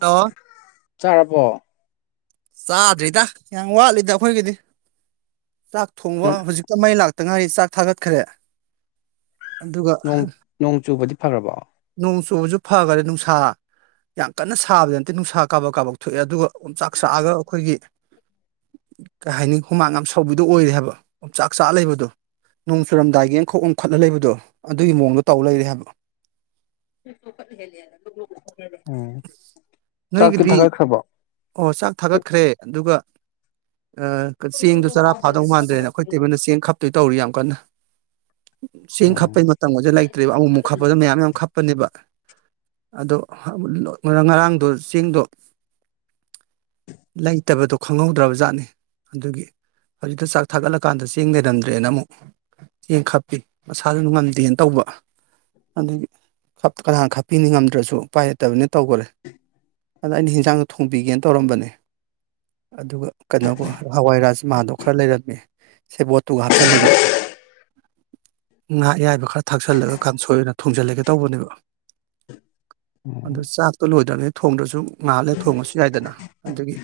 hello ꯆꯥꯔꯔꯕꯣ ꯆꯥꯗ꯭ꯔꯤꯗ ꯌꯥꯝ ꯋꯥꯠꯂꯤꯗ ꯑꯩꯈꯣꯏꯒꯤꯗꯤ ꯆꯥꯛ ꯊꯣꯡꯕ ꯎꯝ ꯍꯧꯖꯤꯛꯇ ꯃꯩ ꯂꯥꯛꯇ ꯇꯉꯥꯏꯔꯤ ꯆꯥꯛ ꯊꯥꯒꯠꯈ꯭ꯔꯦ ꯑꯗꯨꯒ ꯅꯣꯡ ꯆꯨꯕꯗꯤ ꯐꯕꯣ ꯅꯣꯡ ꯆꯨꯕꯁꯨ ꯐꯈꯔꯦ ꯅꯨꯡꯁꯥ ꯌꯥꯝ ꯀꯟꯅ ꯁꯥꯕꯗꯤ ꯅꯠꯇꯦ ꯅꯨꯡꯁꯥ ꯀꯥꯕꯛ ꯀꯥꯕꯛ ꯊꯣꯛꯑꯦ ꯑꯗꯨꯒ ꯑꯗꯨꯆꯥꯛ ꯁꯥꯛꯑꯒ ꯑꯩꯈꯣꯏꯒꯤ [unintelligible] ꯀꯩ ꯍꯥꯏꯅꯤ ꯍꯨꯃꯥꯡ ꯌꯥꯝ ꯁꯧꯕꯤꯗꯣ ꯑꯣꯏꯔꯦ ꯍꯥꯏꯕ ꯌꯣꯡꯆꯥꯛ ꯆꯥ ꯂꯩꯕꯗꯣ ꯅꯣꯡ ꯆꯨꯔꯝꯗꯥꯏꯒꯤ ꯑꯃꯪꯈꯣꯛ ꯑꯃꯈꯠꯂ ꯂꯩꯕꯗꯣ ꯑꯗꯨꯒꯤ ꯃꯑꯣꯡꯗꯣ ꯇꯧ ꯂꯩꯔꯦ ꯍꯥꯏꯕ [unintelligible] ꯆꯥꯛꯇꯤ ꯅꯣꯏꯒꯤꯗꯤ ꯊꯥꯒꯠꯈ꯭ꯔꯕꯣ ꯑꯣ ꯆꯥꯛ ꯊꯥꯒꯠꯈ꯭ꯔꯦ ꯑꯗꯨꯒ ꯆꯦꯡꯗꯣ ꯆꯔꯥ ꯐꯥꯗꯧ ꯃꯥꯟꯗ꯭ꯔꯦꯅ ꯑꯩꯈꯣꯏ ꯇꯦꯕꯜꯗ ꯆꯦꯡ ꯈꯞꯇꯣꯏ ꯇꯧꯔꯤ ꯌꯥꯝ ꯀꯟꯅ ꯆꯦꯡ ꯎꯝ ꯈꯞꯄꯩ ꯃꯇꯝꯒꯗ ꯂꯩꯇ꯭ꯔꯦꯕ ꯑꯃꯨꯃꯨꯛ ꯈꯞꯄꯗ ꯃꯌꯥꯝ ꯌꯥꯝ ꯈꯞꯄꯅꯦꯕ ꯑꯗꯣ ꯉꯔꯥꯡꯗꯣ ꯆꯦꯡꯗꯣ ꯂꯩꯇꯕꯗꯣ ꯈꯪꯍꯧꯗ꯭ꯔꯕ ꯖꯥꯠꯅꯤ ꯑꯗꯨꯒꯤ ꯍꯧꯖꯤꯛꯇ ꯆꯥꯛ ꯊꯥꯒꯠꯂꯀꯥꯟꯗ ꯆꯦꯡ ꯂꯩꯔꯝꯗ꯭ꯔꯦꯅ ꯑꯃꯨꯛ ꯆꯦꯡ ꯈꯞꯄꯤ ꯃꯁꯥꯁꯨꯅꯨꯡ ꯉꯝꯗꯦꯅ ꯇꯧꯕ ꯑꯗꯨꯗꯒꯤ ꯀ ꯈꯞꯄꯤꯅꯤ ꯉꯝꯗ꯭ꯔꯁꯨ ꯎꯄꯥꯏ ꯂꯩꯠꯇꯕꯅꯤ ꯇꯧꯈꯔꯦ ꯑꯗ ꯑꯩꯅ ꯍꯟꯖꯥꯡꯗ ꯊꯣꯡꯕꯤꯒꯦꯅ ꯇꯧꯔꯝꯕꯅꯦ ꯑꯗꯨꯒ ꯀꯩꯅꯣꯒ ꯍꯋꯥꯏꯔꯥꯖ ꯃꯥꯗꯣ ꯈꯔ ꯂꯩꯔꯝꯃꯤ ꯁꯦ ꯕꯣꯠꯇꯨꯒ ꯍꯥꯞꯆꯤꯜꯂꯒ ꯉꯥ ꯑꯌꯥꯏꯕ ꯈꯔ ꯊꯥꯛꯆꯜꯂꯒ ꯀꯥꯡꯁꯣꯏ ꯑꯣꯏꯅ ꯊꯣꯡꯖꯤꯜꯂꯒꯦ ꯇꯧꯕꯅꯦꯕ ꯑꯗꯨꯗ ꯎꯝ ꯆꯥꯛꯇꯣ ꯂꯣꯏꯗ꯭ꯔꯅꯤ ꯊꯣꯡꯗ꯭ꯔꯁꯨ ꯉꯥꯜꯂꯦ ꯊꯣꯡꯉꯁꯨ ꯌꯥꯏꯗꯅ ꯑꯗꯨꯗꯒꯤ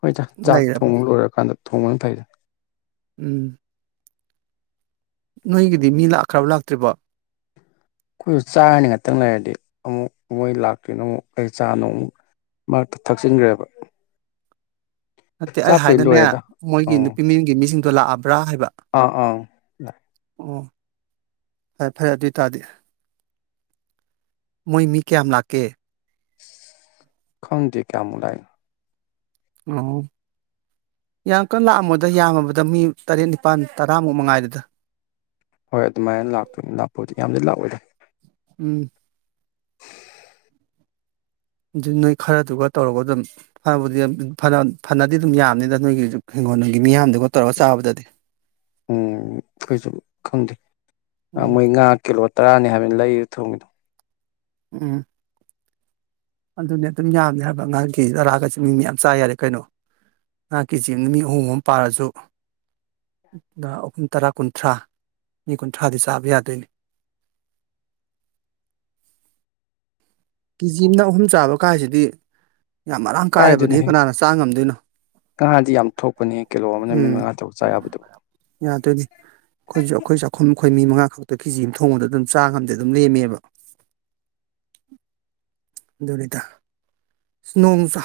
ꯍꯣꯏ ꯆꯥꯛ ꯊꯣꯡꯕ ꯂꯣꯏꯔꯀꯥꯟꯗ ꯊꯣꯡꯕꯅ ꯐꯩꯗꯅ ꯎꯝ ꯅꯣꯏꯒꯤꯗꯤ ꯃꯤ ꯂꯥꯛꯈ꯭ꯔꯕ ꯂꯥꯛꯇ꯭ꯔꯤꯕ ꯑꯩꯈꯣꯏꯁꯨ ꯆꯥꯔꯅꯤ ꯉꯥꯛꯇꯪ ꯂꯩꯔꯗꯤ ꯑꯃꯨꯛ ꯃꯣꯏ ꯂꯥꯛꯇꯣꯏꯅꯣ ꯑꯃꯨꯛ ꯀ ꯆꯥꯅꯣ ꯑꯃꯨꯛ ꯃꯔꯛꯇ ꯊꯛꯆꯤꯟꯈ꯭ꯔꯦꯕ ꯅꯠꯇꯦ ꯑꯩ ꯆꯥꯛꯄꯨꯗꯤ ꯍꯥꯏꯗꯅꯦ ꯂꯣꯏꯔꯦꯗ ꯃꯣꯏꯒꯤ ꯑꯪ ꯅꯨꯄꯤ ꯃꯤꯡꯒꯤ ꯃꯤꯁꯤꯡꯗꯣ ꯂꯥꯛꯑꯕ ꯔꯥ ꯍꯥꯏꯕ ꯑꯥ ꯑꯪ ꯑꯣ ꯐꯔꯦ ꯐꯔꯦ ꯑꯗꯨ ꯑꯣꯏ ꯇꯥꯔꯗꯤ ꯃꯣꯏ ꯃꯤ ꯀꯌꯥꯝ ꯂꯥꯛꯀꯦ ꯈꯟꯗꯤꯦ ꯀ ꯑꯃ ꯂꯥꯏꯟ ꯑ ꯌꯥꯝ ꯀꯟꯅ ꯂꯥꯛꯑꯝꯃꯣꯏꯗ ꯌꯥꯝꯃꯕꯗ ꯃꯤ ꯇꯔꯦꯠ ꯅꯤꯄꯥꯜ ꯇꯔꯥꯃꯨꯛ ꯃꯉꯥꯏꯗꯨꯗ ꯍꯣꯏ ꯑꯗꯨꯃꯥꯏꯅ ꯂꯥꯛꯇꯣꯏꯅꯤ ꯂꯥꯛꯄꯨꯗꯤ ꯌꯥꯝꯗꯤ ꯂꯥꯛꯑꯣꯏꯗꯦ ꯎꯝ ꯑꯗꯨ ꯅꯣꯏ ꯈꯔꯗꯨꯒ ꯇꯧꯔꯒ ꯑꯗꯨꯝ ꯐꯕꯨꯗꯤ ꯐꯅꯗꯤ ꯑꯗꯨꯝ ꯌꯥꯝꯅꯤꯅ ꯅꯣꯏꯒꯤ ꯅꯪꯉꯣ ꯅꯪꯒꯤ ꯃꯤꯌꯥꯝꯗꯨꯒ ꯇꯧꯔꯒ ꯆꯥꯕꯗꯗꯤ ꯎꯝ ꯀꯩꯁꯨ ꯈꯪꯗꯦ ꯎꯝ ꯃꯣꯏ ꯉꯥ ꯀꯤꯂꯣ ꯇꯔꯥꯅꯤ ꯍꯥꯏꯕꯅ ꯂꯩ ꯊꯣꯡꯉꯗꯣ ꯎꯝ ꯑꯗꯨꯅꯦ ꯑꯗꯨꯝ ꯌꯥꯝꯅꯦ ꯍꯥꯏꯕ ꯑꯉꯥꯡ ꯀ ꯇꯔꯥꯒꯁꯦ ꯃꯤꯡ ꯃ ꯌꯥꯝ ꯆꯥ ꯌꯥꯔꯦ ꯀꯩꯅꯣ ꯅꯍꯥꯛꯀꯤꯦꯆꯗ ꯃꯤ ꯑꯍꯨꯝ ꯑꯝ ꯄꯥꯔꯁꯨ ꯑꯍꯨꯝ ꯇꯔꯥ ꯀꯨꯟꯊ꯭ꯔꯥ ꯃꯤ ꯀꯨꯟꯊ꯭ꯔꯥꯗꯤ ꯆꯥꯕ ꯌꯥꯗꯣꯏꯅꯤ [unintelligible] ꯀꯦꯖꯤ ꯑꯃꯅ ꯑꯍꯨꯝ ꯆꯥꯕ ꯀꯥꯏꯁꯤꯗꯤ ꯌꯥꯝ ꯃꯔꯥꯡ ꯀꯥꯏꯔꯕꯗꯤ ꯍ ꯀꯥꯏꯗꯩꯅꯣꯍꯦ ꯀꯅꯥꯅ ꯆꯥ ꯉꯝꯗꯣꯏꯅꯣ ꯉꯥꯗꯤ ꯌꯥꯝ ꯊꯣꯛꯄꯅꯦ ꯀꯤꯂꯣ ꯑꯃꯅ ꯃꯤꯠ ꯎꯝ ꯃꯉꯥ ꯇꯔꯨꯛ ꯆꯥ ꯌꯥꯕꯗꯨ ꯌꯥꯗꯣꯏꯅꯤ ꯑꯩꯈꯣꯏꯁꯨ ꯑꯩꯈꯣꯏ ꯆꯥꯛꯈꯨꯝ ꯑꯩꯈꯣꯏ ꯃꯤ ꯃꯉꯥ ꯈꯛꯇ ꯀꯦꯖꯤ ꯑꯃ ꯊꯣꯡꯕꯗ ꯑꯗꯨꯝ ꯆꯥꯝꯗ ꯑꯗꯨꯝ ꯂꯦꯝꯃꯦꯕ ꯑꯗꯨꯅꯤꯗ ꯑꯁ ꯅꯣꯡꯁꯨ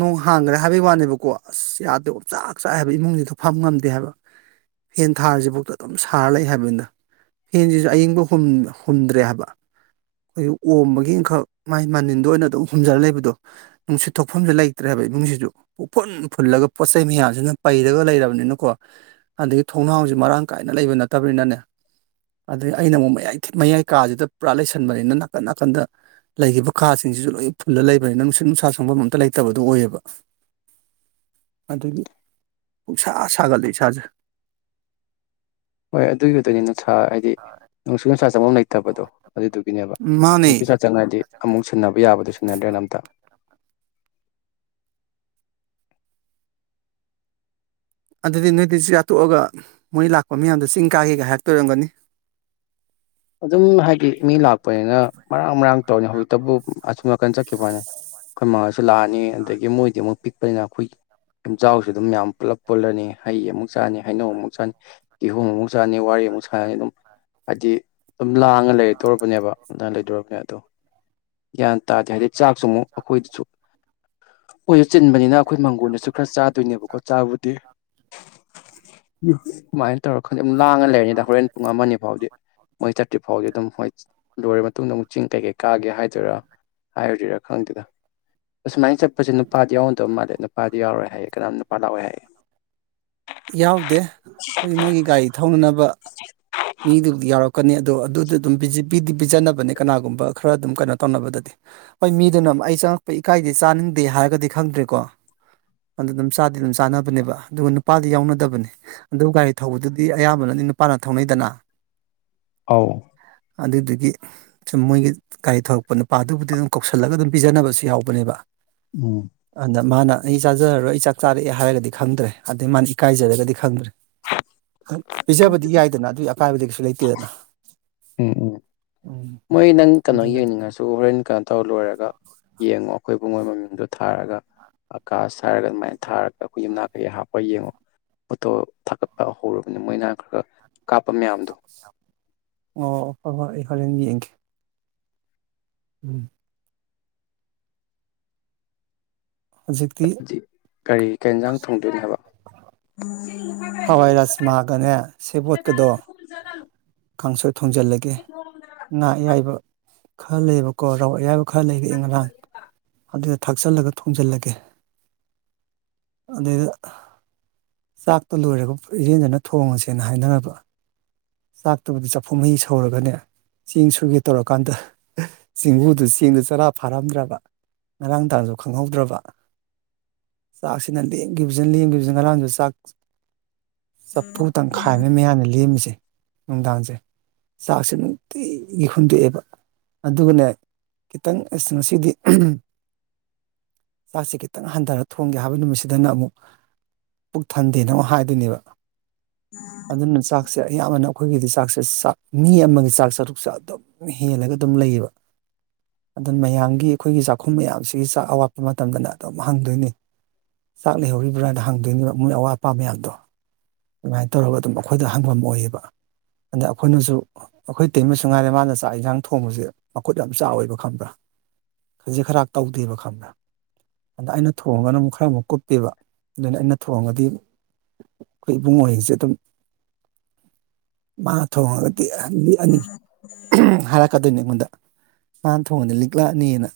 ꯅꯣꯡ ꯍꯥꯡꯈ꯭ꯔꯦ ꯍꯥꯏꯕꯒꯤ ꯋꯥꯅꯦꯕꯀꯣ ꯑꯁ ꯌꯥꯗꯦ ꯑꯣ ꯆꯥꯛ ꯆꯥꯏ ꯍꯥꯏꯕ ꯏꯃꯨꯡ ꯐꯝ ꯉꯝꯗꯦ ꯍꯥꯏꯕ ꯐꯦꯟ ꯊꯥꯔꯤꯁꯤꯐꯥꯎꯗ ꯑꯗꯨꯝ ꯁꯥꯔ ꯂꯩ ꯍꯥꯏꯕꯅꯤꯅ ꯐꯦꯟꯁꯤꯁꯨ ꯑꯏꯤꯡꯕ ꯍꯨꯝꯗ꯭ꯔꯦ ꯍꯥꯏꯕ ꯑꯩꯈ ꯑꯣꯝꯕꯒꯤ ꯡꯈꯛ ꯃꯥꯏ ꯃꯅꯤꯟꯗ ꯑꯣꯏꯅ ꯑꯗꯨꯝ ꯍꯨꯝꯖꯔ ꯂꯩꯕꯗꯣ ꯅꯨꯡꯁꯤꯠ ꯊꯣꯛꯐꯝꯁꯨ ꯂꯩꯇ꯭ꯔꯦ ꯍꯥꯏꯕ ꯏꯃꯨꯡꯁꯤꯗꯨ ꯐꯨꯜꯂꯒ ꯄꯣꯠ ꯆꯩꯩ ꯃꯌꯥꯝꯁꯤꯅ ꯄꯩꯔꯒ ꯂꯩꯔꯕꯅꯤꯅꯀꯣ ꯑꯗꯒꯤ ꯊꯣꯡꯅꯥꯎꯁ ꯃꯔꯥꯡ ꯀꯥꯏꯅ ꯂꯩꯕ ꯅꯠꯇ ꯐꯠꯇꯕꯅꯤꯅꯅꯦ ꯑꯗꯗꯒꯤ ꯑꯩꯅ ꯑꯃꯨꯛꯌꯥꯏ ꯃꯌꯥꯏ ꯀꯥꯁꯤꯗ ꯄꯨꯔꯥ ꯂꯩꯁꯟꯕꯅꯤꯅ ꯅꯥꯀꯟ ꯅꯥꯀꯟꯗ ꯂꯩꯈꯤꯕ ꯈꯥꯁꯤꯡꯁꯤꯁꯨ ꯂꯣꯏ ꯐꯨꯜꯂ ꯂꯩꯕꯅꯤꯅ ꯅꯨꯡꯁꯤꯠ ꯅꯨꯡꯁꯥ ꯁꯪꯐꯝ ꯑꯝꯇ ꯂꯩꯇꯕꯗꯨꯣ ꯑꯣꯏꯌꯦꯕ [unintelligible] ꯑꯗꯒꯤ ꯎꯁꯥ ꯁꯥꯒꯜꯂꯤ ꯏꯁꯥꯁꯦ ꯍꯣꯏ ꯑꯗꯨꯒꯤꯗꯨꯅꯤ ꯅꯅꯨꯡꯁꯥ ꯍꯥꯏꯗꯤ ꯅꯨꯡꯁꯨ ꯅꯨꯡꯁꯥ ꯆꯪꯐꯝꯝ ꯂꯩꯇꯕꯗꯣ ꯑꯗꯨꯗꯨꯒꯤꯅꯦꯕ ꯃꯥꯅꯦ ꯅꯨꯄꯤꯁ ꯆꯪꯉꯗꯤ ꯑꯃꯨꯛ ꯁꯤꯟꯅꯕ ꯌꯥꯕꯗꯣ ꯁꯤꯟꯅꯗ꯭ꯔꯦꯅ ꯑꯝꯇ ꯑꯗꯨꯗꯤ ꯅꯣꯏꯗ ꯆꯌꯥꯥꯠꯇꯣꯛꯑꯒ ꯃꯣꯏ ꯂꯥꯛꯄ ꯃꯌꯥꯝꯗꯣ ꯆꯤꯡ ꯀꯥꯒꯦꯒꯥꯏꯥꯛꯇꯣꯏꯔꯝꯒꯅꯤ [unintelligible] ꯑꯗꯨꯝ ꯍꯥꯏꯗꯤ ꯃꯤ ꯂꯥꯛꯄꯅꯤꯅ ꯃꯔꯥꯡ ꯃꯔꯥꯡ ꯇꯧꯅꯤ ꯍꯧꯖꯤꯛꯇꯕꯨ ꯑꯁꯨꯝ ꯑꯅꯥꯀꯟ ꯆꯠꯈꯤꯕꯅꯤ ꯑꯩꯈꯣꯏ ꯁꯨꯂꯥꯅꯤ ꯑꯗꯒꯤ ꯃꯣꯏꯗꯤ ꯑꯃꯨꯛ ꯄꯤꯛꯄꯅꯤꯅ ꯑꯩꯈꯣꯏ ꯌꯨꯝꯆꯥꯎꯁꯨ ꯑꯗꯨꯝ ꯌꯥꯝ ꯄꯨꯂꯞ ꯄꯨꯜꯂꯅꯤ ꯍꯩ ꯑꯃꯨꯛ ꯆꯥꯅꯤ ꯍꯩꯅꯧ ꯑꯃꯨꯛ ꯆꯥꯅꯤ ꯀꯤꯍꯣꯝ ꯑꯃꯨꯛ ꯆꯥꯅꯤ ꯋꯥꯔꯤ ꯑꯃꯨꯛ ꯁꯥꯦ ꯑꯗꯨꯝ ꯍꯥꯏꯕꯗꯤ ꯑꯗꯨꯝ ꯂꯥꯡꯉ ꯂꯩꯔꯗꯧꯔꯕꯅꯦꯕ ꯑꯗꯨꯅ ꯂꯩꯗꯧꯔꯕꯅꯦ ꯑꯗꯣ ꯒ꯭ꯌꯥꯟ ꯇꯥꯗꯦ ꯍꯥꯏꯗꯤ ꯆꯥꯛꯁꯨ ꯑꯃꯨꯛ ꯑꯩꯈꯣꯏꯗꯁꯨ ꯑꯣꯏ ꯆꯤꯟꯕꯅꯤꯅ ꯑꯩꯈꯣꯏ ꯃꯪꯒꯣꯟꯜꯗꯁꯨ ꯈꯔ ꯆꯥꯗꯣꯏꯅꯦꯕꯀꯣ ꯆꯥꯕꯨꯗꯤ ꯀꯃꯥꯏꯅ ꯇꯧꯔ ꯈꯪꯗꯦ ꯑꯗꯨꯝ ꯂꯥꯡꯉ ꯂꯩꯔꯅꯤꯗ ꯍꯣꯔꯦꯟ ꯄꯨꯡ ꯑꯃ ꯐꯥꯎꯗꯤ ꯊꯣꯏꯟ ꯊꯥꯔꯇꯤ ꯐꯥꯎꯒꯤ ꯑꯗꯨꯝ ꯍꯣꯏ ꯂꯣꯏꯔ ꯃꯇꯨꯡꯗ ꯑꯃꯨꯛ ꯆꯤꯡ ꯀꯩ ꯀꯩ ꯀꯥꯒꯦ ꯍꯥꯏꯗꯣꯏꯔꯥ ꯍꯥꯏꯔꯤꯔꯥ ꯈꯪꯗꯦꯗ ꯑꯁꯨꯃꯥꯏꯅ ꯆꯠꯄꯁꯦ ꯅꯨꯄꯥ ꯌꯥꯎꯟꯗꯧ ꯃꯥꯜꯂꯦ ꯅꯨꯄꯥꯗꯤ ꯌꯥꯎꯔꯣꯏ ꯍꯥꯏꯑꯦ ꯀꯅꯥꯝ ꯅꯨꯄꯥ ꯂꯥꯛꯑꯣꯦ ꯍꯥꯏꯑꯦ ꯌꯥꯎꯗꯦ ꯑꯩꯈꯣꯏ ꯃꯣꯏꯒꯤ ꯒꯥꯔꯤ ꯊꯧꯅꯅꯕ ꯃꯤꯗꯨꯕꯨ ꯌꯥꯎꯔꯛꯄ ꯀꯅꯤ ꯑꯗꯣ ꯑꯗꯨꯗ ꯑꯗꯨꯝ ꯄꯤꯖꯅꯕꯅꯦ ꯀꯅꯥꯒꯨꯝꯕ ꯈꯔ ꯑꯗꯨꯝ ꯀꯩꯅꯣ ꯇꯧꯅꯕꯗꯗꯤ ꯍꯣꯏ ꯃꯤꯗꯨꯅ ꯑꯩ ꯆꯪꯉꯛꯄ ꯏꯀꯥꯏꯗꯤ ꯆꯥꯅꯤꯡꯗꯦ ꯍꯥꯏꯔꯒꯗꯤ ꯈꯪꯗ꯭ꯔꯦꯀꯣ ꯑꯗꯨ ꯑꯗꯨꯝ ꯆꯥꯗꯤ ꯑꯗꯨꯝ ꯆꯥꯅꯕꯅꯦꯕ ꯑꯗꯨꯒ ꯅꯨꯄꯥꯗꯤ ꯌꯥꯎꯅꯗꯕꯅꯤ ꯑꯗꯨ ꯒꯥꯔꯤ ꯊꯧꯕꯗꯨꯗꯤ ꯑꯌꯥꯝꯕꯅ ꯑ ꯅꯨꯄꯥꯅ ꯊꯧꯅꯩꯗꯅ ꯑ ꯑꯗꯨꯗꯨꯒꯤ ꯁꯨꯝ ꯃꯣꯏꯒꯤ ꯒꯥꯔꯤ ꯊꯧꯂꯛꯄ ꯅꯨꯄꯥꯗꯨꯕꯨꯗꯤ ꯑꯗꯨꯝ ꯀꯧꯁꯜꯂꯒ ꯑꯗꯨꯝ ꯄꯤꯖꯅꯕꯁꯨ ꯌꯥꯎꯕꯅꯦꯕ ꯎꯝ ꯑꯗ ꯃꯥꯅ ꯑꯩ ꯆꯥꯖꯔꯔꯣꯏ ꯑꯩ ꯆꯥꯛ ꯆꯥꯔꯛꯑꯦ ꯍꯥꯏꯔꯒꯗꯤ ꯈꯪꯗ꯭ꯔꯦ ꯑꯗꯩ ꯃꯥꯅ ꯏꯀꯥꯏꯖꯔꯒꯗꯤ ꯈꯪꯗ꯭ꯔꯦ ꯄꯤꯖꯕꯗꯤ ꯌꯥꯏꯗꯅ ꯑꯗꯨꯒꯤ ꯑꯀꯥꯏꯕꯗꯤ ꯀꯩꯁꯨ ꯂꯩꯇꯦꯗꯅ ꯎꯝ ꯎꯝ ꯎꯝ ꯃꯣꯏ ꯅꯪ ꯀꯩꯅꯣ ꯑꯗꯨꯅꯅꯦ ꯌꯦꯡꯅꯤꯡꯉꯁꯨ ꯍꯣꯔꯦꯟ ꯀꯩꯅꯣ ꯇꯧꯔ ꯂꯣꯏꯔꯒ ꯌꯦꯡꯉꯣ ꯑꯩꯈꯣꯏꯕꯨꯨꯡ ꯃꯣꯏ ꯃꯃꯤꯨꯝꯗꯣ ꯊꯥꯔꯒ ꯑꯀꯥꯁ ꯍꯥꯏꯔꯒ ꯑꯗꯨꯃꯥꯏꯅ ꯊꯥꯔꯒ ꯑꯩꯈꯣꯏ ꯌꯨꯝꯅꯥꯛ ꯀꯩꯀꯩ ꯍꯥꯞꯄ ꯌꯦꯡꯉꯣ ꯐꯣꯇꯣ ꯊꯥꯒꯠꯄ ꯍꯧꯔꯕꯅꯤ ꯃꯣꯏꯅ ꯈꯔ ꯈ ꯀꯥꯞꯄ ꯃꯌꯥꯝꯗꯣ ꯑꯣ ꯐ ꯐ ꯑꯩ ꯍꯣꯔꯣꯔꯦꯟ ꯌꯦꯡꯒꯦ ꯎꯝ ꯍꯧꯖꯤꯛꯇꯤ ꯀꯔꯤ ꯀ ꯏꯟꯖꯥꯡ ꯊꯣꯡꯗꯣꯏꯅꯦ ꯍꯥꯏꯕ ꯍꯋꯥꯏ ꯔꯥꯖꯃꯥꯒꯅꯦ ꯁꯦꯕꯣꯠꯀꯗꯣ ꯀꯥꯡꯁꯣꯏ ꯊꯣꯡꯖꯤꯜꯂꯒꯦ ꯉꯥ ꯑꯌꯥꯏꯕ ꯈꯔ ꯂꯩꯕꯀꯣ ꯔꯧ ꯑꯌꯥꯕ ꯈꯔ ꯂꯩꯕ ꯏ ꯉꯔꯥꯡ ꯑꯗꯨꯗ ꯊꯥꯛꯆꯜꯂꯒ ꯊꯣꯖꯤꯜꯂꯒꯦ ꯑꯗꯨꯗꯩꯗ ꯆꯥꯛꯇ ꯂꯣꯏꯔꯒ ꯏꯔꯦꯟꯖꯅ ꯊꯣꯡꯉꯁꯦꯅ ꯍꯥꯏꯅꯅꯕ ꯆꯥꯛꯇꯕꯨꯗꯤ ꯆꯐꯨ ꯃꯍꯤ ꯁꯧꯔꯒꯅꯦ ꯆꯦꯡ ꯁꯨꯒꯦ ꯇꯧꯔꯀꯥꯟꯗ ꯆꯦꯡꯒꯨꯗꯨ ꯆꯦꯡꯗꯨ ꯆꯔꯥ ꯐꯥꯔꯝꯗ꯭ꯔꯕ ꯉꯔꯥꯡ ꯇꯥꯁꯨ ꯈꯪꯍꯧꯗ꯭ꯔꯕ ꯆꯥꯛꯁꯤꯅ ꯂꯦꯡꯁꯤ ꯂꯦꯡꯈꯤꯕꯁꯤꯟ ꯑꯍꯥꯟꯕꯥꯟꯕ ꯆꯥꯛ ꯆꯐꯨ ꯇꯪꯈꯥꯏꯅ ꯃꯌꯥꯝꯅ ꯂꯦꯝꯃꯤꯁꯦ ꯅꯨꯡꯗꯥꯡꯁꯦ ꯆꯥꯛꯁꯨ ꯅꯨꯡꯇꯤꯒꯤ ꯍꯨꯟꯗꯣꯛꯑꯦꯕ ꯑꯗꯨꯒꯅꯦ ꯈꯤꯇꯪ ꯑꯁ ꯉꯁꯤꯗꯤ ꯆꯥꯛꯁꯤꯦ ꯈꯤꯇꯪ ꯍꯟꯊꯔ ꯊꯣꯡꯒꯦ ꯍꯥꯏꯕ ꯅꯨꯃꯤꯠꯁꯤꯗꯅ ꯑꯃꯨꯛ ꯄꯨꯛ ꯊꯟꯗꯦꯅ ꯑꯃ ꯍꯥꯏꯗꯣꯏꯅꯦꯕ ꯑꯗꯨꯅ ꯆꯥꯛꯁꯦ ꯑꯌꯥꯝꯕꯅ ꯑꯩꯈꯣꯏꯒꯤꯗꯤ ꯆꯥꯛꯁꯦ ꯆꯥꯛ ꯃꯤ ꯑꯃꯒꯤ ꯆꯥꯛ ꯆꯔꯨꯛꯁꯦ ꯑꯗꯨꯝ ꯍꯦꯜꯂꯒ ꯑꯗꯨꯝ ꯂꯩꯌꯦꯕ ꯑꯗꯨꯅ ꯃꯌꯥꯝꯒꯤ ꯑꯩꯈꯣꯏꯒꯤ ꯆꯥꯛꯈꯨꯝ ꯃꯌꯥꯝꯁꯤꯒꯤ ꯆꯥꯛ ꯑꯋꯥꯠꯄ ꯃꯇꯝꯗꯅ ꯑꯗꯨꯝ ꯍꯪꯗꯣꯏꯅꯤ ꯆꯥꯛ ꯂꯩꯍꯧꯔꯤꯕ꯭ꯔꯥꯅ ꯍꯪꯗꯣꯏꯅꯦꯕ ꯃꯣꯏ ꯑꯋꯥꯠ ꯑꯄꯥ ꯃꯌꯥꯝꯗꯣ ꯑꯗꯨꯃꯥꯏꯅ ꯇꯧꯔꯒ ꯑꯗꯨꯝ ꯑꯩꯈꯣꯏꯗ ꯍꯪꯐꯝ ꯑꯣꯏꯌꯦꯕ ꯑꯗ ꯑꯩꯈꯣꯏꯅꯁꯨ ꯑꯩꯈꯣꯏ ꯇꯩꯃꯁꯨ ꯉꯥꯏꯔꯦ ꯃꯥꯅ ꯆꯥꯛ ꯌꯦꯟꯁꯥꯡ ꯊꯣꯡꯕꯁꯦ ꯃꯈꯨꯠ ꯌꯥꯝ ꯆꯥꯎꯋꯦꯕ ꯈꯪꯕ꯭ꯔꯥ ꯈꯖꯤꯛ ꯈꯔ ꯇꯧꯗꯦꯕ ꯈꯪꯕ꯭ꯔꯥ ꯑꯗ ꯑꯩꯅ ꯊꯣꯡꯉꯅ ꯑꯃꯨꯛ ꯈꯔ ꯑꯃꯨꯛ ꯀꯨꯞ ꯆꯠꯇꯦꯕ ꯑꯗꯨꯅ ꯑꯩꯅ ꯊꯣꯡꯉꯗꯤ ꯑꯩꯈꯣꯏ ꯏꯕꯨꯡꯉꯁꯦ ꯑꯗꯨꯝ ꯃꯥꯅ ꯊꯣꯡꯉꯒ ꯑꯅꯤ ꯍꯥꯏꯔꯛꯀꯗꯣꯏꯅꯦ ꯑꯩꯉꯣꯟꯗ [unintelligible] ꯃꯥꯅ ꯊꯣꯡꯉꯗ ꯂꯤꯛꯂꯛꯑꯅꯤꯅ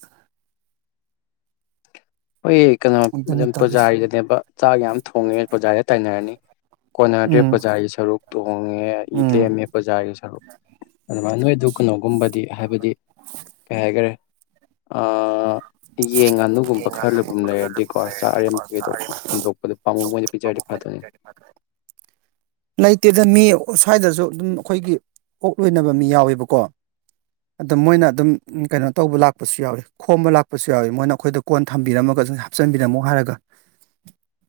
ꯍꯣꯏ ꯀꯩꯅꯣ ꯑꯗꯨꯅꯤ ꯑꯗꯨꯝ ꯇꯧꯔꯤꯁꯦ ꯄꯨꯕꯖꯥꯔꯤꯗꯅꯦꯕ ꯆꯥꯛ ꯌꯥꯝ ꯊꯣꯡꯉꯦ ꯕꯖꯥꯔꯤꯗ ꯇꯥꯏꯅꯔꯅꯤ ꯀꯣꯟꯅꯗ꯭ꯔꯦ ꯎꯝ ꯄꯨ꯭ꯔꯖꯥꯒꯤ ꯁꯔꯨꯛ ꯇꯣꯡꯉꯦ ꯑꯩ ꯎꯝ ꯂꯦꯝꯃꯦ ꯄꯨꯖꯥꯒꯤ ꯁꯔꯨꯛ ꯑꯗꯨꯃꯥꯏꯅ ꯅꯣꯏꯗꯨ ꯀꯩꯅꯣꯒꯨꯝꯕꯗꯤ ꯍꯥꯏꯕꯗꯤ ꯀꯩ ꯍꯥꯏꯈꯔꯦ ꯑ ꯌꯦꯟ ꯉꯥꯅꯨꯒꯨꯝꯕ ꯈꯔ ꯂꯣꯏꯕꯐꯝ ꯂꯩꯔꯗꯤꯀꯣ ꯆꯥꯛ ꯑꯔꯦꯝ ꯑꯃꯛꯩꯗꯣ ꯍꯨꯟꯗꯣꯛꯄꯗꯣ ꯄꯥꯝꯃꯣꯏ ꯑꯣꯏꯅ ꯄꯤꯖꯔꯗꯤ ꯐꯗꯣꯏꯅꯦ [unintelligible] ꯂꯩꯇꯦꯗ ꯃꯤ ꯁ꯭ꯋꯥꯏꯗꯁꯨ ꯑꯗꯨꯝ ꯑꯩꯈꯣꯏꯒꯤ ꯑꯣꯛ ꯂꯣꯏꯅꯕ ꯃꯤ ꯌꯥꯎꯋꯦꯕꯀꯣ ꯑꯗꯨ ꯃꯣꯏꯅ ꯑꯗꯨꯝ ꯀꯩꯅꯣ ꯇꯧꯕ ꯂꯥꯛꯄꯁꯨ ꯌꯥꯎꯋꯤ ꯈꯣꯝꯕ ꯂꯥꯛꯄꯁꯨ ꯌꯥꯎꯏꯤ ꯃꯣꯏꯅ ꯑꯩꯈꯣꯏꯗ ꯀꯣꯟ ꯊꯝꯕꯤꯔꯝꯃꯒ ꯁꯨꯝ ꯍꯥꯞꯆꯤꯟꯕꯤꯔꯝꯃꯣ ꯍꯥꯏꯔꯒ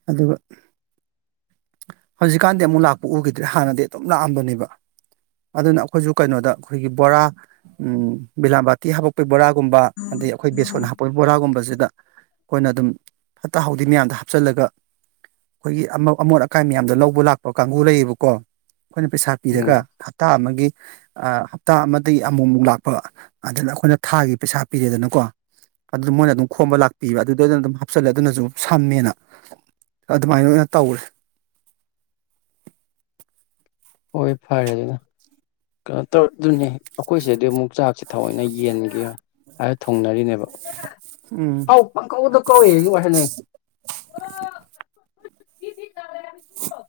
ꯑꯗꯨꯒ ꯍꯧꯖꯤꯛꯀꯥꯟꯗꯤ ꯑꯃꯨꯛ ꯂꯥꯛꯄ ꯎꯈꯤꯗ꯭ꯔꯦ ꯍꯥꯟꯅꯗꯤ ꯑꯗꯨꯝ ꯂꯥꯛꯑꯝꯕꯅꯦꯕ ꯑꯗꯨꯅ ꯑꯩꯈꯣꯏꯁꯨ ꯀꯩꯅꯣꯗ ꯑꯩꯈꯣꯏꯒꯤ ꯕꯣꯔꯥ ꯕꯤꯂꯥꯕꯥꯇꯤ ꯍꯥꯄꯛꯄꯩ ꯕꯣꯔꯥꯒꯨꯝꯕ ꯑꯗꯩ ꯑꯩꯈꯣꯏ ꯕꯦꯁꯣꯟ ꯍꯥꯞꯄꯩ ꯕꯣꯔꯥꯒꯨꯝꯕꯁꯤꯗ ꯑꯩꯈꯣꯏꯅ ꯑꯗꯨꯝ ꯐꯠꯇ ꯍꯥꯎꯊꯤ ꯃꯌꯥꯝꯗ ꯍꯥꯞꯆꯤꯜꯂꯒ ꯑꯩꯈꯣꯏꯒꯤ ꯑꯃꯣꯠ ꯑꯀꯥꯏ ꯃꯌꯥꯝꯗꯣ ꯂꯧꯕ ꯂꯥꯛꯄ ꯀꯥꯡꯒꯨ ꯂꯩꯌꯦꯕꯀꯣ ꯑꯩꯈꯣꯏꯅ ꯄꯩꯁꯥ ꯎꯝ ꯄꯤꯔꯒ ꯍꯞꯇꯥ ꯑꯃꯒꯤ ꯍꯞꯇꯥ ꯑꯃꯗꯒꯤ ꯑꯃꯨꯛꯃꯨꯛ ꯂꯥꯛꯄ ꯑꯗꯨꯅ ꯑꯩꯈꯣꯏꯅ ꯊꯥꯒꯤ ꯄꯩꯁꯥ ꯄꯤꯔꯦꯗꯅꯀꯣ ꯑꯗꯨꯗ ꯃꯣꯏꯅ ꯑꯗꯨꯝ ꯈꯣꯝꯕ ꯂꯥꯛꯄꯤꯕ ꯑꯗꯨꯗ ꯑꯗꯨꯅ ꯑꯗꯨꯝ ꯍꯥꯞꯆꯜꯂꯦ ꯑꯗꯨꯅꯁꯨ ꯁꯝꯃꯦꯅ ꯑꯗꯨꯃꯥꯏꯅ ꯑꯣꯏꯅ ꯇꯧꯔꯦ ꯍꯣꯏ ꯐꯔꯦ ꯑꯗꯨꯗꯥ ꯀꯩꯅꯣ ꯇꯧ ꯑꯗꯨꯅꯦ ꯑꯩꯈꯣꯏꯁꯤꯗꯗꯤ ꯑꯃꯨꯛ ꯆꯥꯛꯁꯦ ꯊꯑꯣꯏꯅ ꯌꯦꯟꯒꯦ ꯑ ꯊꯣꯡꯅꯔꯤꯅꯦꯕ ꯎꯝ ꯑꯥꯎ ꯄ ꯀꯧꯗ ꯀꯧꯁꯨ ꯋꯥꯁꯦ ꯅ ꯇꯁꯨꯣ [unintelligible]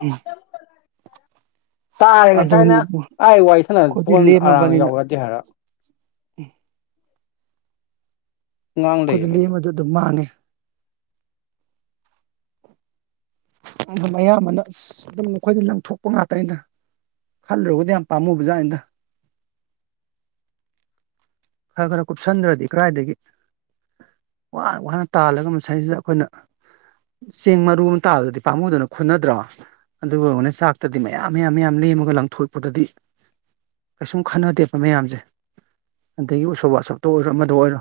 ꯎꯝ ꯇꯥꯔꯦ ꯉꯁꯥꯏꯅ ꯏꯕꯨꯡꯉꯣ ꯑꯩ ꯋꯥꯏ ꯁꯥꯟꯅ ꯄꯣ ꯑꯩꯈꯣꯏꯗꯤ ꯑꯔꯥꯡ ꯂꯦꯝꯃꯕꯅꯤꯅ ꯌꯥꯎꯔꯗꯦ ꯍꯥꯏꯔ ꯉꯥꯡ ꯈꯨꯗꯤ ꯂꯩꯌꯦ ꯃꯤꯗꯣ ꯂꯦꯝꯃꯗ ꯑꯗꯨꯝ ꯃꯥꯡꯉꯦ ꯑ ꯑꯌꯥꯝꯕꯅ ꯑꯁ ꯑꯗꯨꯝ ꯃꯈꯣꯏꯗ ꯂꯪꯊꯣꯛꯄ ꯉꯥꯛꯇꯅꯤꯅ ꯈꯜꯂꯨꯔꯒꯗꯤ ꯌꯥꯝ ꯄꯥꯝꯃꯨ ꯕꯖꯥꯟꯗ [inaudible] ꯈꯔ ꯈꯔ ꯀꯨꯞꯁꯟꯗ꯭ꯔꯗꯤ ꯀꯔꯥꯏꯗꯒꯤ ꯋꯥꯅ ꯋꯥꯅ ꯇꯥꯜꯂꯒ ꯃꯁꯥꯏꯁꯤꯗ ꯑꯩꯈꯣꯏꯅ ꯆꯦꯡ ꯃꯔꯨ ꯑꯃ ꯇꯥꯕꯗꯗꯤ ꯄꯥꯝꯃꯨꯗꯨꯅ ꯈꯨꯟꯅꯗ꯭ꯔꯣ ꯑꯗꯨꯒ ꯑꯩꯈꯅ ꯆꯥꯛꯇꯗꯤ ꯃꯌꯥꯝ ꯃꯌꯥꯝ ꯃꯌꯥꯝ ꯂꯦꯝꯃꯒ ꯂꯪꯊꯣꯛꯄꯗꯗꯤ ꯀꯩꯁꯨꯝ ꯈꯟꯅꯗꯦꯕ ꯃꯌꯥꯝꯁꯦ ꯑꯗꯒꯤ ꯎꯁꯣꯞꯕꯥ ꯑꯁꯣꯞꯇ ꯑꯣꯏꯔꯣ ꯑꯃꯗ ꯑꯣꯏꯔꯣ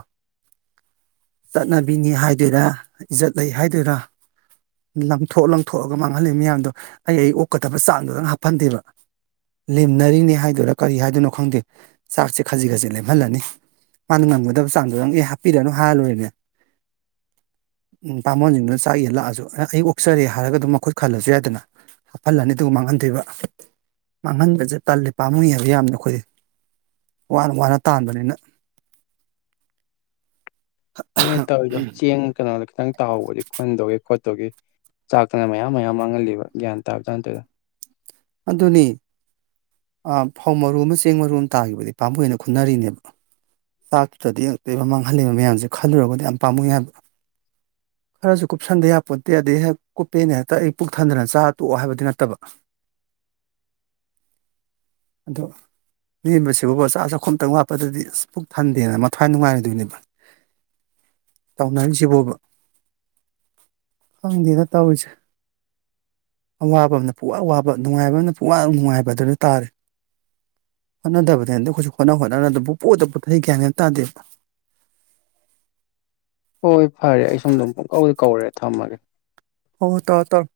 ꯆꯠꯅꯕꯤꯅꯤ ꯍꯥꯏꯗꯣꯏꯔꯥ ꯏꯖꯠ ꯂꯩ ꯍꯥꯏꯗꯣꯏꯔꯥ ꯂꯪꯊꯣꯛ ꯂꯪꯊꯣꯛꯑꯒ ꯃꯥꯡꯍꯜꯂꯤ ꯃꯌꯥꯝꯗꯣ ꯑꯩ ꯑꯩ ꯑꯣꯛꯀꯗꯕ ꯆꯥꯡꯗꯨꯗꯪ ꯍꯥꯞꯍꯟꯗꯦꯕ ꯂꯦꯝꯅꯔꯤꯅꯦ ꯍꯥꯏꯗꯨꯣꯏꯔꯥ ꯀꯔꯤ ꯍꯥꯏꯗꯣꯏꯅꯣ ꯈꯪꯗꯦ ꯆꯥꯛꯁꯦ ꯈꯖꯤꯛ ꯈꯖꯤꯛ ꯃꯥꯡꯍꯜꯂꯅꯤ ꯃꯥꯅ ꯉꯝꯒꯗꯕ ꯆꯥꯡꯗꯨꯣ ꯅꯪ ꯑꯦ ꯍꯥꯞꯄꯤꯔꯅꯨ ꯍꯥꯍꯜꯂꯣꯏꯔꯅꯦ ꯎ ꯄꯥꯃꯣꯟꯁꯤꯡꯗꯨꯅ ꯆꯥꯛ ꯌꯦ ꯂꯥꯛꯑꯁꯨ ꯑꯩ ꯑꯣꯛꯆꯔꯦ ꯍꯥꯏꯔꯒ ꯑꯗꯨꯝ ꯃꯈꯨꯠ ꯈꯜꯂꯁꯨ ꯌꯥꯏꯗꯅ ꯍꯥꯞꯍꯜꯂꯅꯤ ꯑꯗꯨꯒ ꯃꯥꯡꯍꯟꯗꯣꯏꯕ ꯃꯥꯡꯍꯟꯕꯁꯦ ꯇꯜꯂꯤꯦ ꯄꯥꯝꯃꯨ ꯍꯥꯏꯕ ꯌꯥꯝꯅ ꯑꯩꯈꯣꯏ ꯋꯥꯅ ꯋꯥꯅ ꯇꯥꯟꯕꯅꯤꯅ ꯑꯗꯨ ꯇꯧꯔꯤꯗꯣ ꯆꯦꯡ ꯀꯩꯅꯣꯗ ꯈꯤꯇꯪ ꯇꯥꯎꯍꯧꯕꯗꯤ ꯈꯟꯗꯧꯒꯦ ꯈꯣꯠꯇꯧꯒꯦ ꯆꯥꯛꯇꯅ ꯃꯌꯥꯝ ꯃꯌꯥꯝ ꯃꯥꯡꯍꯜꯂꯤꯕ ꯒ꯭ꯌꯥꯟ ꯇꯥꯕꯖꯥꯟꯗꯨꯗ ꯑꯗꯨꯅꯤ ꯑ ꯐꯧ ꯃꯔꯨ ꯑꯃ ꯆꯦꯡ ꯃꯔꯨ ꯑꯃ ꯇꯥꯒꯤꯈꯤꯕꯗꯤ ꯄꯥꯝꯕ ꯑꯣꯏꯅ ꯈꯨꯅꯔꯤꯅꯦꯕ ꯆꯥꯛꯇ꯭ꯔꯗꯤ ꯏꯉꯛꯇꯣꯏꯕ ꯃꯥꯡꯍꯜꯂꯤꯂꯛꯕ ꯃꯌꯥꯝꯁꯦ ꯈꯜꯂꯨꯔꯒꯗꯤ ꯌꯥꯝ ꯄꯥꯝꯃꯨꯏ ꯍꯥꯏꯕ [inaudible] ꯈꯔꯁꯨ ꯀꯨꯞꯁꯟꯗꯦ ꯍꯥꯏꯄꯣꯠꯇꯦ ꯑꯗꯩ ꯍꯦꯛ ꯀꯨꯞꯄꯦꯅ ꯍꯦꯛꯇ ꯑꯩ ꯄꯨꯛ ꯊꯟꯗꯅ ꯆꯥ ꯇꯣꯛꯑꯣ ꯍꯥꯏꯕꯗꯤ ꯅꯠꯇꯕ [inaudible] ꯑꯗꯣ ꯂꯦꯝꯕꯁꯤꯕꯨꯕ ꯆꯥꯛ ꯆꯥꯛꯈꯣꯝ ꯑꯝꯇꯪ ꯋꯥꯠꯄꯗꯗꯤ ꯑꯁ ꯄꯨꯛ ꯊꯟꯗꯦꯅ ꯃꯊ꯭ꯋꯥꯏ ꯅꯨꯡꯉꯥꯏꯔꯗꯣꯏꯅꯦꯕ ꯇꯧꯅꯍꯟꯁꯤꯕꯣꯕ ꯈꯪꯗꯦꯗ ꯇꯧꯔꯤꯁꯦ ꯑꯋꯥꯕ ꯑꯃꯅ ꯄꯨ ꯋꯥ ꯋꯥꯕ ꯅꯨꯡꯉꯥꯏꯕꯅ ꯄꯨꯡ ꯋꯥ ꯅꯨꯡꯉꯥꯏꯕ ꯑꯗꯨꯗ ꯇꯥꯔꯦ ꯍꯣꯠꯅꯗꯕꯗ ꯍꯧꯖꯤꯛ ꯍꯣꯠꯅ ꯍꯣꯠꯅꯔ ꯄꯪ ꯄꯨꯗ ꯄꯨꯠꯊꯩ ꯒ‌꯭ꯌꯥꯟ ꯃꯦꯟ ꯇꯥꯗꯦ ꯍꯣꯏ ꯐꯔꯦ ꯑꯩ ꯁꯣꯝꯗꯣꯝ ꯄꯨꯡꯀꯧꯗ ꯀꯧꯔꯦ ꯊꯝꯃꯒꯦ ꯍꫭ ꯍꫭꯏ ꯇꯧꯔꫭ ꯇꯧꯔꫭ